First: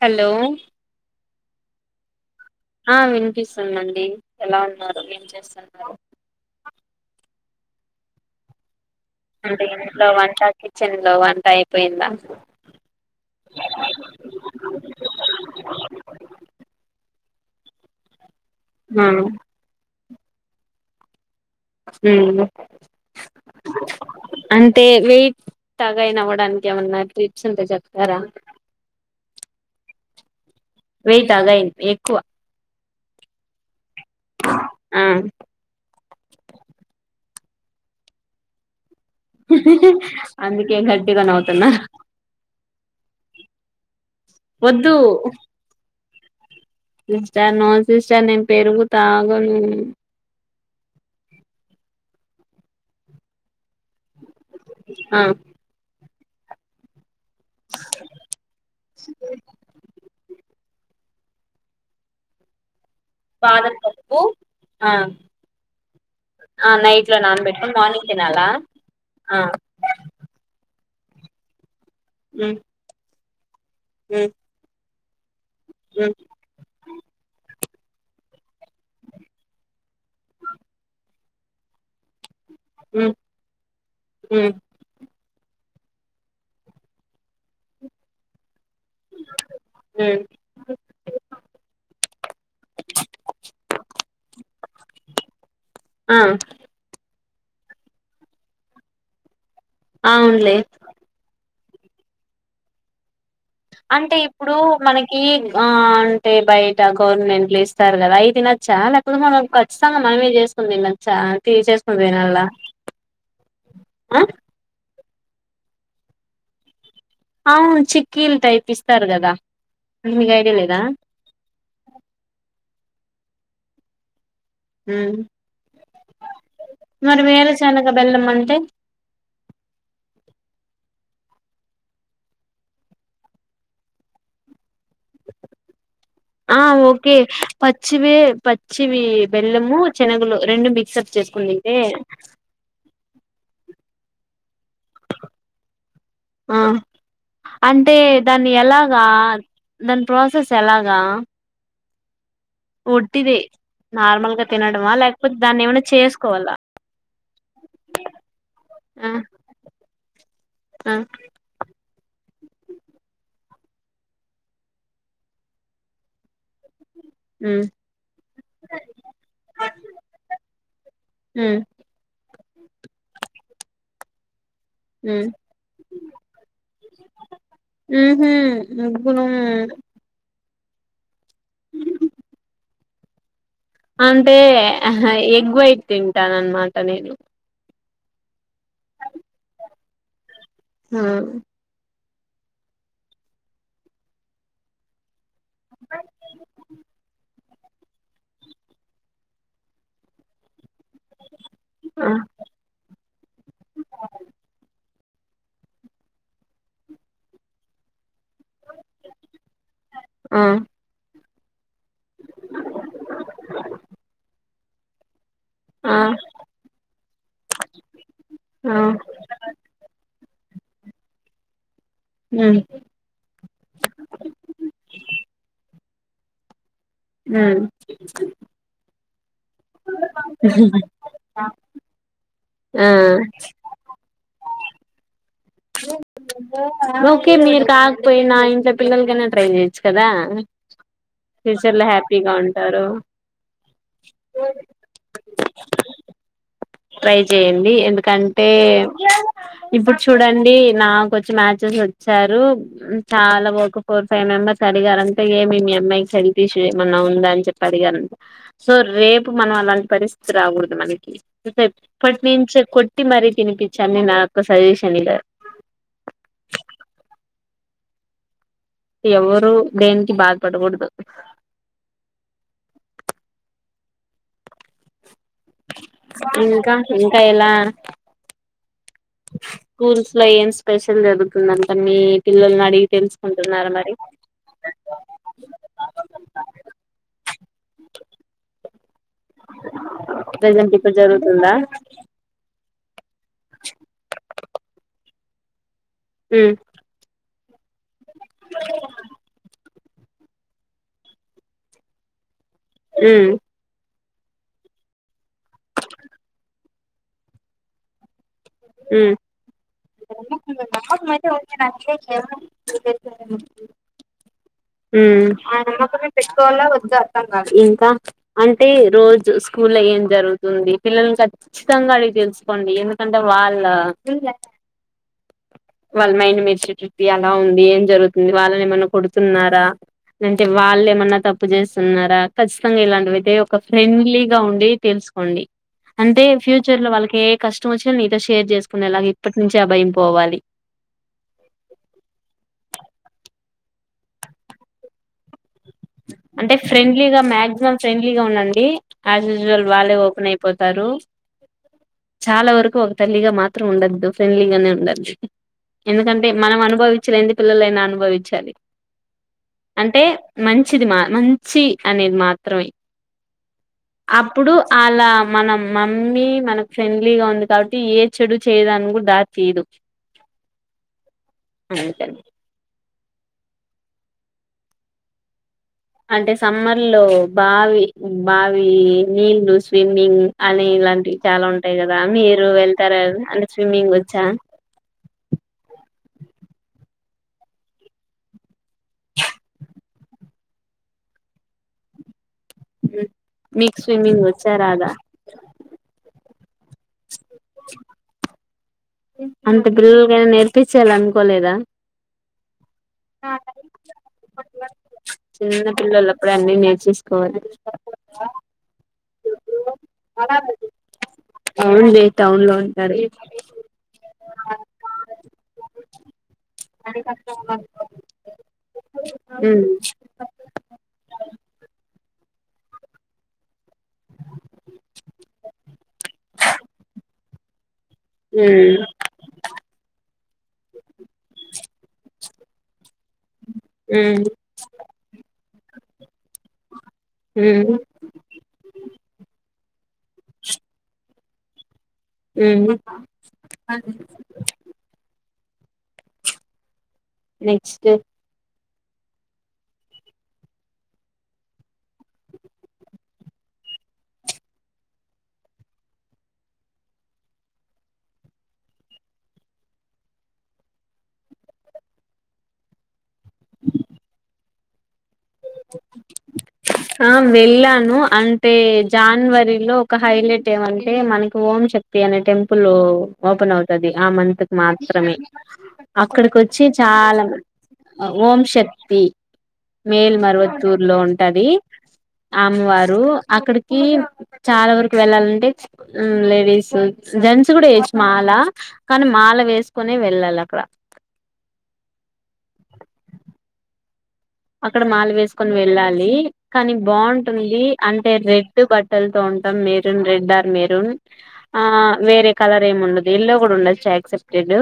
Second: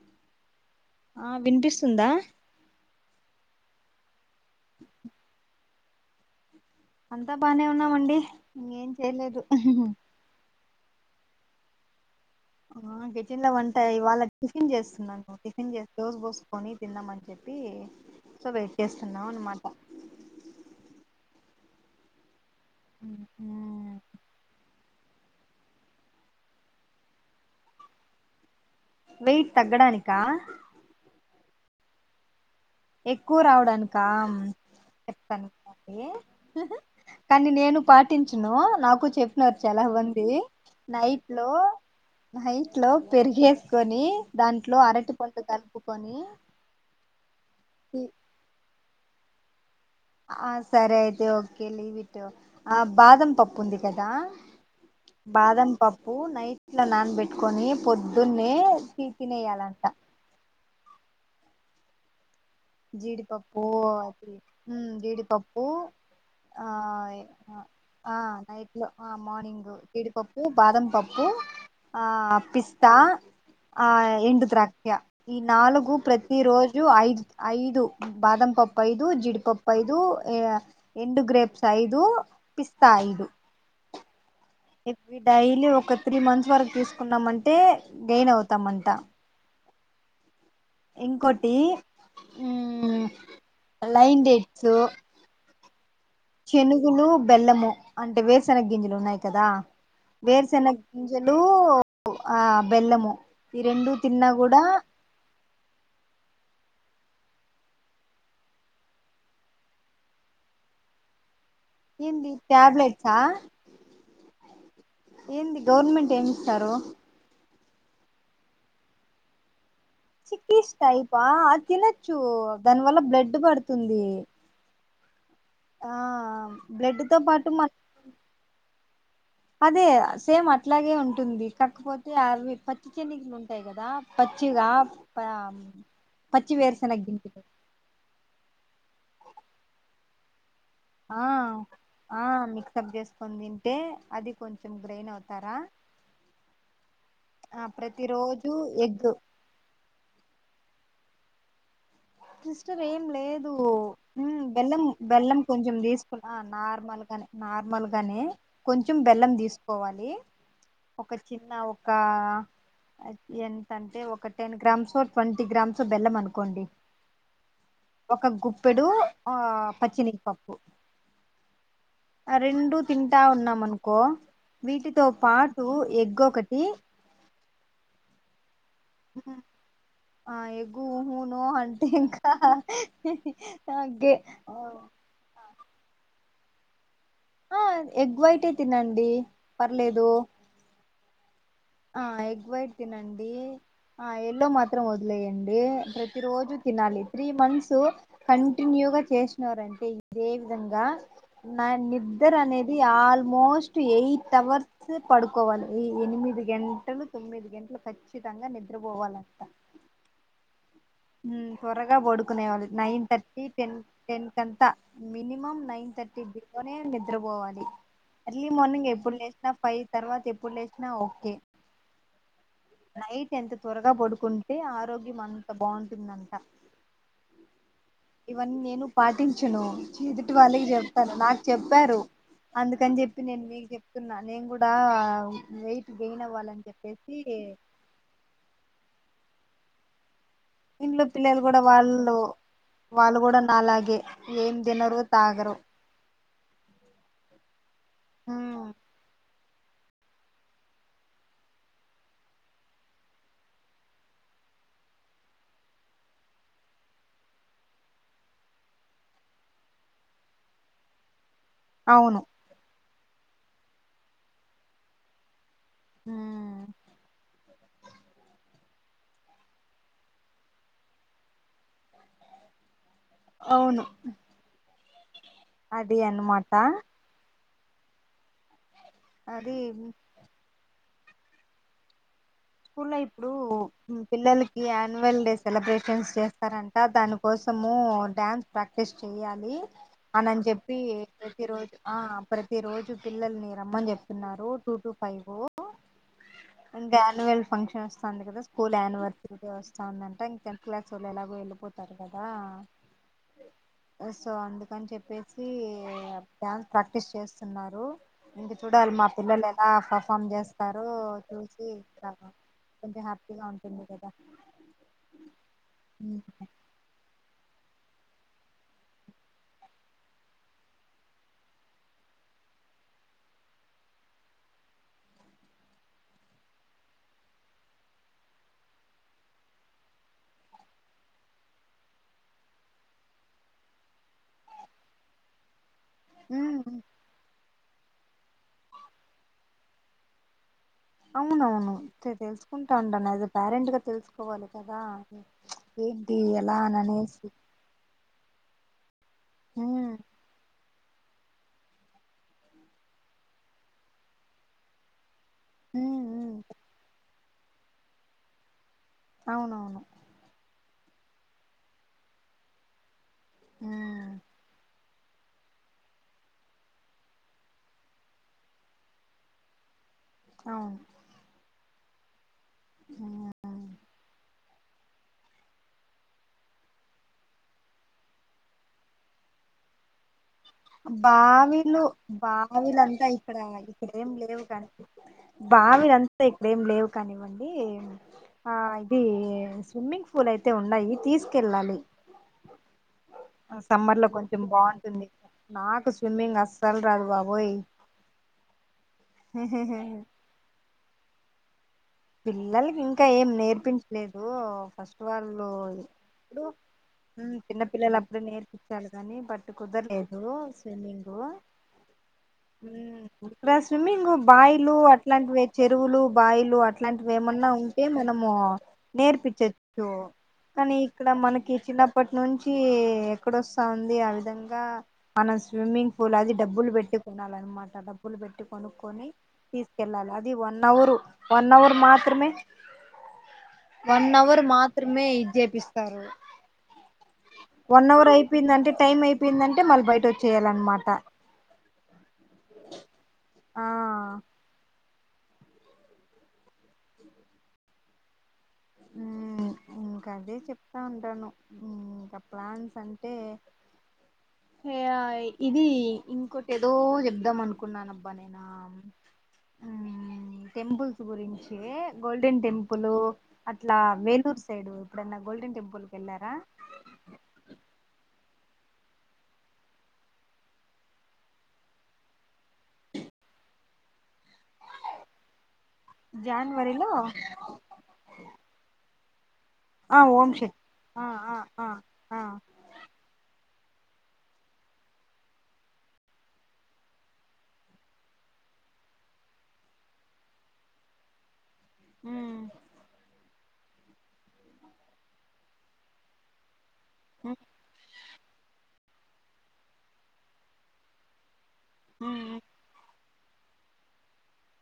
Hello ఆ వినిపిస్తుంద ఆ వినిపిస్తుందండి ఎలా ఉన్నారు ఏం చేేస్తున్నారో అంతా బానే ఉన్నామండి ఇంకేం అంటె ఇంట్లో వంట కి కిచేన్లో వంట అయిపోయిందా ఆ కిచెన్ లో వంటాయి వాళ్ళ టిఫిన్ చేస్తున్నాను టిఫిన్ చేసి దొస్ బోసుకొని తినేదామని చెప్పి పి సో వెయిట్ ఆ చేస్తున్నావ్ అన్ మాట హ ఉ తె వెయిట్ తగయిన్ అవ్వడానికి ఏమన్నా ట్రిప్స్ ఉంటె చెప్పరా వెయిట్ తగ్గడానికా తగయింద్ ఎక్కువ ఎక్కువ రావడానిక ఆ చెప్తాను కానీ నేను పాటించను నాకు చె చెప్పినారు చాలా మంది అందుకే గట్టిగా నైట్ లో నవ్వుతున్నా నైట్ ఇంట్లో పెరుగు ఎసుకొని దాంట్లో వద్దు అరటి పండు కలుపు కొన్ని సిస్టర్ నో సిస్టర్ నేను పెరుగు తాగను ఆ సరే అయితె ఓకె లీవిట్ ఆ బాదం పప్పు ఉంది కదా ఆ బాదం పప్ ప్పు నైట్ల నాన్ పెట్ ట్టుకొని పొద్దున్నే తీసి తినేయాలంట జీడిపప్పు బాదం పప్పు అది ఆ జీడిపప్పు ఆ నైట్ లో నానబెట్టుకొని మార్నింగ్ ఆ తినాలా నైట్ లో ఆ మార్నింగ్ జీడిపప్పు బాదం పప్పు కు ఆ ఉమ్ పిస్తా ఆ ఉమ్ ఎండు ద్రాక్ష ఈ నాలుగు ఉమ్ ప్రతి రోజు ఐదు ఐదు బాదం పప్పు ఐదు జిడిపప్పు ఐదు ఎండు గ్రేప్స్ ఐదు పిస్తా ఐదు ఉ ఇవి డైలి ఒక త్రీ మంత్స్ వరకు తీసుకున్నామంటే గెయిన్ అవుతాం అంట హుమ్ ఇంకోటి లైన్ డేట్స్ ఆ చెనుగులు బెల్లము అంటే వేరుసన గింజలు ఉన్నాయి కదా అవునులే వేరుసన గింజలు ఆ బెల్లము ఈ రెండు అంటే తిన్నా ఇప్పుడు కూడా మనకి ఆ అంటే బయ ట గవర్నమెంట్లు ఇస్తారు కదా అయి తినచ్చ లేకపోతే. మనం ఖచ్చితంగా మనమే చేసుకొని తినచ్చా. ఏంది ట్యాబ్లెట్సా అ ఏంది గవర్నమెంట్ ఏమి ఇస్తారు. అవును చిక్కీలు టైపిస్తారు కదా. మీకు ఐడియా చిక్కిస్ లేదా టైపా అది తినొచ్చు దాని వల్ల, బ్లడ్ పడుతుంది. ఊ ఆ బ్లడ్ తో మరి పాటు మన వేరుశనగ బెల్లమంటే? అదే సేమ్ అట్లాగే ఉంటుంది కాకపోతే అవి పచ్చి చెనిగలు ఉంటాయి కదా పచ్చిగా. ప పచ్చి ఆ వేరుశనగ ఓకే గింజలు పచ్చివే పచ్చివి బెల్లము. చనగలు ఆ ఆ మిక్సప్ చేసుకొని తింటే అది కొంచెం గ్రైన్ అవుతారా ఆ ఆ అంటే ప్రతి దాన్ని రోజు ఎలాగా. ఎగ్ దాని ప్రాసెస్ ఎలాగా. కష్టం ఏం ఒట్టిదే లేదు హూ నార్మల్ గా బెల్లం, తినడమా లేకపోతే బెల్లం దాన్ని కొంచెం ఏమైనా తీసుకున్న చేసుకోవాలా నార్మల్ గానే, నార్మల్ గానే కొంచెం ఆ బెల్లం తీసుకోవాలి. ఆ ఒక చిన్న ఒక అంటే ఒక టెన్ గ్రామ్స్ ఓ ట్వంటీ గ్రామ్స్ ఓ బెల్లం అనుకోండి. ఉమ్ ఒక గుప్పెడు, ఆ పచ్చెనగపప్పు. ఉమ్ ఆ రెండు తింటా ఉన్నామనుకొ. కో వీటితో ఉమ్ పాటు ఎగ్ ఒకటి ఎగ్ నో ఆ ఎగ్గు ఊహూ నో అంటే ఇంకా గే అంటే అహా ఎగ్ వైట్. తింటానన్నమాట నేను ఆ ఎగ్ వైటే తినండి పర్లేదు హా ఆ ఎగ్ వైట్ తినండి ఆ ఎల్లో మాత్రం వదిలేయండి ప్రతి రోజు తినాలి త్రీ మంత్స్. సో కంటిన్యూగా చేసినారంటే ఇదే విధంగా నా ఆ నిద్ర అనేది ఆల్మోస్ట్ ఎయిట్ అవర్స్ సు పడుకోవాలి ఈ ఎనిమిది గంటలు తొమ్మిది గంటలు కచ్చి చ్చితంగా నిద్రపోవాలంట ఆ ఉ త్వరగా పడుకునేవాళ్ళు నైన్ థర్టీ టెన్ టెన్ కంతా మినిమం నైన్ ఆ థర్టీ బిలోనే నిద్రపోవాలి. ఎర్లీ ఆ మార్నింగ్ ఎప్పుడు లేచినా, ఫైవ్ తర్వాత ఎప్పుడు లేచినా ఓకే, ఉమ్ నైట్ ఎంత త్వరగా పడుకుంటే ఆరోగ్యం అంత బాగుం దంట ఉమ్ పాటించను ఎదుటి వాళ్ళకి చెప్తాను నాకు చెప్పారు ఆ అందుకని చెప్పి నేను మీకు చెప్తున్నా నేను కూడా వెయిట్ గెయిన్ అవ్వాలని చెప్పేసి ఓకే మీరుకాకపోయినా ఇంట్లో పిల్లలకైన ట్రైన్ చేయచ్చు కదా ఇంట్లో పిల్లలు కూడా ఫ్యూచర్ లో వాళ్ళు, హ్యాపీగా ఉంటారు వాళ్ళు కూడా నాలాగే ఏం తినరు తాగరు. ట్రై చేయండి ఎందుకంటే ఇప్పుడు చూడండి నాకోచ్చి మ్యాచెస్ వచ్చారు. చాలా ఒక ఫోర్ ఫైవ్ మెంబర్స్ అడిగారంటే, ఏమి మీ అమ్మాయికి హెల్త్ ఇష్యూ ఏమన్నా ఉందా అని చెప్పి అడిగారంట సో రేపు మనం అలాంటి పరిస్థితి రాకూడదు మనకి, అవును ఏపట్ని నుంచి కొ టి మరి తినిపించాం నిన్న నాకు సజెషన్ ఇల్ ఉమ్ ఎవరు బ్రెన్ కి బాధపడకూడదు అవును అది అన్నమాట ఇంకా ఇంకా ఎలా అది స్కూల్స్ లో ఏం స్ స్పెషల్ జరుగుతుందంట మీ పిల్లల్ని అడిగి స్కూల్లో ఇప్పుడు తెలుసుకుంటున్నారా మరి పిల్లలకి అనువల్ డే సెలబ్రేషన్స్ చేస్తారంట, దాని కోసము డ్యాన్స్ ప్రాక్టీస్ చెయ్యాలి అనని ప్రజెంట్ చెప్పి ఇప్పుడు ప్రతి జరుగుతుందా రోజు ఆ ప్రతి రోజు, పిల్లలని రమ్మని చెప్తున్నారు టూ టు ఫైవు ఉమ్ అంటే అన్వల్ ఫంక్షన్ వస్తుంది కదా స్కూల్యానివర్సరీ వస్తా దంట ఇంక టెన్త్ క్లాస్ వాళ్ళు ఎలాగో వెళ్ళిపోతారు కదా ఉమ్ సో అందుకని చెప్పేసి డ్యాన్స్ ప్రాక్టీస్ చేస్తున్నారు ఇంకా చూడాలి మా ఉమ్ పిల్లలు ఎలా పర్ఫామ్ చేస్తారు చూసి కొంచెం హ్యాపీగా ఉంటుంది కదా హ్మ్మ్ ఆ నమ్మకమే ఉమ్ పెట్టుకోవాలా వద్దు అర్థం కాదు అంటే రోజు స్కూల్ ఏం జరుగుతుంది పిల్లని చ్చితంగా అడి తెలుసుకోండి ఎందుకంటే వాళ్ళ వాళ్ళ మైండ్ మర్ట ఎలా ఉంది ఏం జరుగుతుంది వాళ్ళని ఏమన్నా కొడుతున్న అంటే వాళ్ళు ఏమన్నా తప్పు చేస్తున్నారా ఖచ్చితంగా ఇలాంటివిైతే ఒక ఫ్రెండ్లీగా ఉండి తెలుసుకోండి అంటే ఫ్యూచర్ లో వాళ్ళకి కష్టం వచ్చిన నీతో షేర్ చేసుకునేలాగ ఇప్పటి నుంచిే అ భయం పోవాలి అవునవునుే తెలుసుకుంటా ఉంను యాజ్ పేరెంట్ గా తెలుసుకోవాలి కదా ఏంటి అంటే ఎలా అని ఫ్రెండ్లీగా అనేసి మ్యాక్సిమం ఫ్రెండ్ గా ఉండండి అస్ ఉస్యాల్ ఉమ్ వల్లే ఓపెన్ అయిపో ారు చాలా వరకు ఒక తల్లిగా మాత్రం ఉండద్దు ఫ్రెండ్లీగానే ఉండాలీ ఉమ్ ఎందుకంటే ఉమ్ మనం అనుభవించలే ఎందుకు పిల్లలైనా అనుభవించాలి అవునవును అంటే మంచిది మా మంచి అనేది మాత్రమే ఉమ్ అప్పుడు అలా మన మమ్మీ మనకు ఫ్రెండ్లీగా ఉంది కాబట్టి ఏ చెడు చేయదానికి కూడా దాచయదు అవును అ సం హ్మ్మ్ అంటే సమ్మర్ లో బావి బావి నీళ్లు స్విమ్మింగ్ అని ఇలాంటివి చాలా ఉంటాయి బావిలు కదా మీరు వెళ్తారా బావిలుంతా ఇక్కడ అంటే స్విమ్మింగ్ ఇక్కడేం వచ్చా లేవు కానీపి బావిలంతా ఇక్కడేం లేవు కానివ్వండి ఆ ఇది స్విమ్మింగ్ పూల్ అయితే ఉన్నాయి తీసుకెళ్ళాలి మీక్ సమ్మర్ లో స్విమ్మింగ్ కొంచెం వచ్చా రదా బాగుంటుంది నాకు స్విమ్మింగ్ అస్సల్ రాదు బబూ ఓయ్ అంత బిల్ల్గా నేర్పిించస్త చేాల అనుకోలేదా పిల్లలకి ఇంకా ఏం నేర్పించలేదు ఫస్ట్ చిన్న పిల్లలప్పుడే వాళ్ళుప్పుడు అన్ని చిన్న పిల్లలు అప్పుడే నేర్చేసుకోవాలి నేర్పించాలి కాని పట్టు కుదరలేదు స్విమ్మింగ్ అవునులే టౌన్ లో ఉంటారు ఇ స్మ్ బాయిలు అట్లాంటివి చెరువులు బాయిలు ఇలాంటివి ఏమన్నా ఉంటే మనము ఉమ్ నేర్పించచ్చు కానీ ఇక్కడ మనకి చిన్నప్పటి నుంచి ఎక్కడొస్తాంది ఆ విధంగా మనం స్విమ్మింగ్ పూల్ అది డబ్బులు పెట్టు కొనాలన్నమాట లు పెట్టి ఉమ్ కొనుక్కొని తీసుకెళ్ళాలి వన్ అవర్ వన్ అవర్ మాత్రమే వన్ ఉమ్ అవర్ మాత్రమే ఇజెపిస్ తరు ఉమ్ వన్ అవర్ అయిపోయింది అంటే టైం అయిపోయిందంటే అంటే మళ్ బయట వచ్చేయాలన్మాట హ్మ్ ఆ నెక్స్ట్ ఇంకా అదే చెప్తా ఉంటాను ఇంకా ప్లాన్స్ అంటే ఇది ఇంకోటి ఏదో చెప్దాం అనుకున్నానుబ్బా నేను టెంపుల్స్ గురించి గోల్డెన్ టెంపుల్ అట్లా వేలూరు సైడ్ ఇప్పుడన్న ఆ మెలను అ అ జానవరిలో ఒక హైలైట్ ఏమంటే మనకి ఓంశక్తి అనే టెంపుల్ ఓపెన్ అవుతుది ఆ మంత అకు మాత్రమే అక్కడికి వచ్చి జనవరిలో చాలా ఓం శక్తి ఆ మేల్ ఓం మర శక్తి వత్తూరు లో ఆ ఆ ఉంటది ఆ ఆ అమ్మవారు అక్కడి చాలా వరకు వెళ్ళాలంటే లేడీస్ జెంట్స్ కూడా వేయొచ్చు మాల కానీ మాల వేసుకునే వెళ్ళాలి అక్కడ హ్మ్ అక్కడ మాల వేసుకొని వెళ్ళాలి కనీ ఉమ్ బాగుంటుంది అ రెడ్ బట్టలతో ఉంటాం మెరూన్ రెడ్ ఆర్ మెరూన్ ఆ ఉమ్ వేరే కలర్ ఏమి ఉండదు దీలో కూడా ఉండొచ్చు యాక్సెప్టెడ్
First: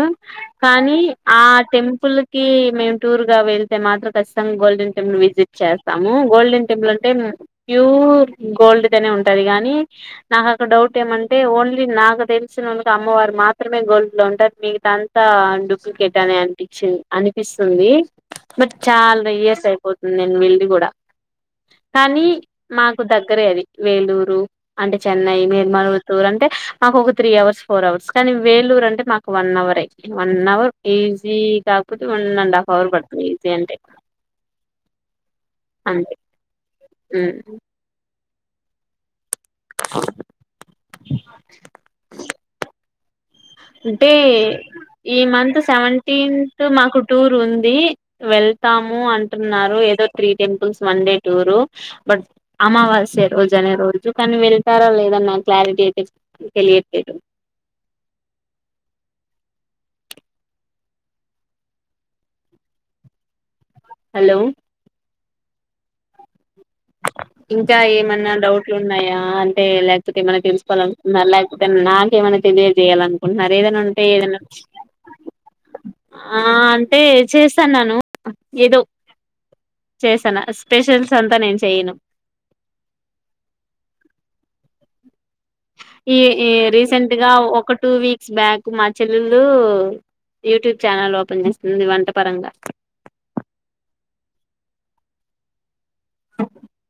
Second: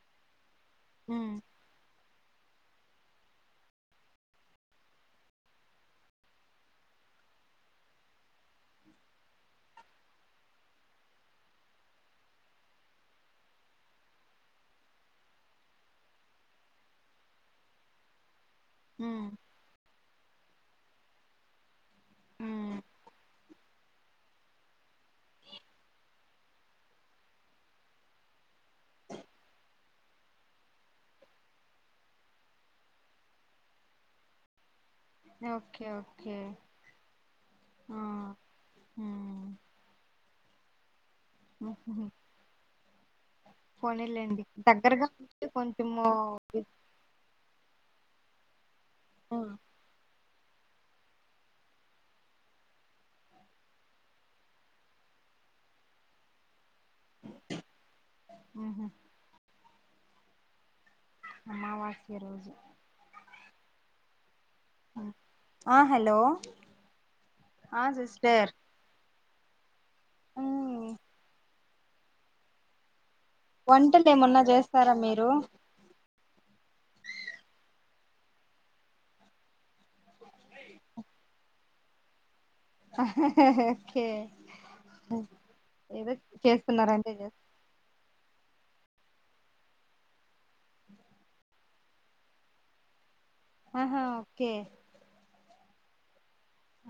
కానీ ఉమ్ ఆ టెంపుల్ కి మేం టూర్ గా వెళ్తే మాత్రం కష్ట మంగా గోల్డెన్ టెంపుల్ విజిట్ చేస్తాము గోల్డెన్ టెంపుల్ అంటే ప్యూర్ గోల్డ్ అనే ఉంటుది కాగానీ నాకక్క డౌట్ ఏమంటే ఓన్లీ నాకు తెలిసినందుకు అమ్మవారు మాత్రమే గోల్డ్ లో ఉంటారు మిగతా అంతా డూప్లికేట్ అని అనిపించి అనిపిస్తుంది మరి చాల ఉమ్ స్ అయిపోతుంది నేను వెళ్ళి కూడ కానీ ఉమ్ మాకు దగ్గరే అది వేలూరు అంటే చెన్నై నిర్మల్త్తూర్ అంటే మాకు ఒక త్రీ అవర్స్ ఫోర్ అవర్స్ కానీ వేలూరు అంటే మాకు వన్ అవర్ అయింది వన్ అవర్ ఈజీ కాకపోతే వన్ అండ్ హాఫ్ అవర్ పడుతుంది ఈజీ అంటే ఒకే అంతే ఒకే ఆ హ్మ్ ఉహుహు. అంటే పోనీలేండి దగ్గరగా ఈ ఉంటే మంత్ కొంచెము సెవెంటీన్త్ మాకు టూర్ ఉంది వెల్ స్తాము ఉమ్, అంటున్నారు ఏదో three temples one day tour but అమావాస్య రోజు అనే రోజు కానీ వెళ్తారా లేద నా క్లారిటీ అయితే తెలియట్లేదు. ఆహ అమావాస్య రోజు హలో ఆ హలో ఇంకా ఆ ఏమన్నా సిస్టర్ డౌట్లు ఉన్నాయా అంటే లేకపోతే ఏమనా ఉమ్ తెలుసుకోవాల అనుకొంటున్నారా. లేకపోతే నాకేమైనా తెలియజేయాలను కుంటూన్నార ఏదనా ఉంటే వంటలు ఏదనా ఏమన్నా చేస్తారా మీరు ఆ అంటే చేస్తాన్నాను. ఏదో చేస్తనా స్పెషల్స్ అంతా నేను చేయను ఓకే ఏదో ఈ ఈ చేస్తున్నారంతే రీసెంట్ గా చేస్ ఒక టూ వీక్ స్ బ్యాక్ మా చెల్లెలు యూట్యూబ్ ఛానల్ ఓపెన్ చేసింది వంటపరంగా ఆహా ఓకే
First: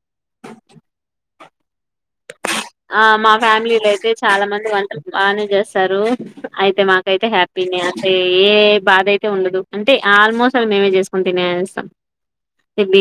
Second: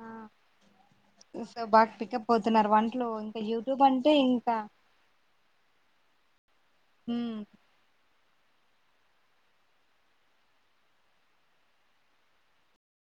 ఆ సో బాక్పి ఆ మా ఫ్యామిలీలో అయితే చాలా ఇంకా మంది వంట బాగానే చేస్తారు. అయితే మాకైతే ఉమ్ హ్యాపీనే అంటే ఏ బాధ అయితే ఉండదు. అంటే ఆల్మోస్ట్ ఆల్ మేమే చేసుకుని తినేస్తాం. May be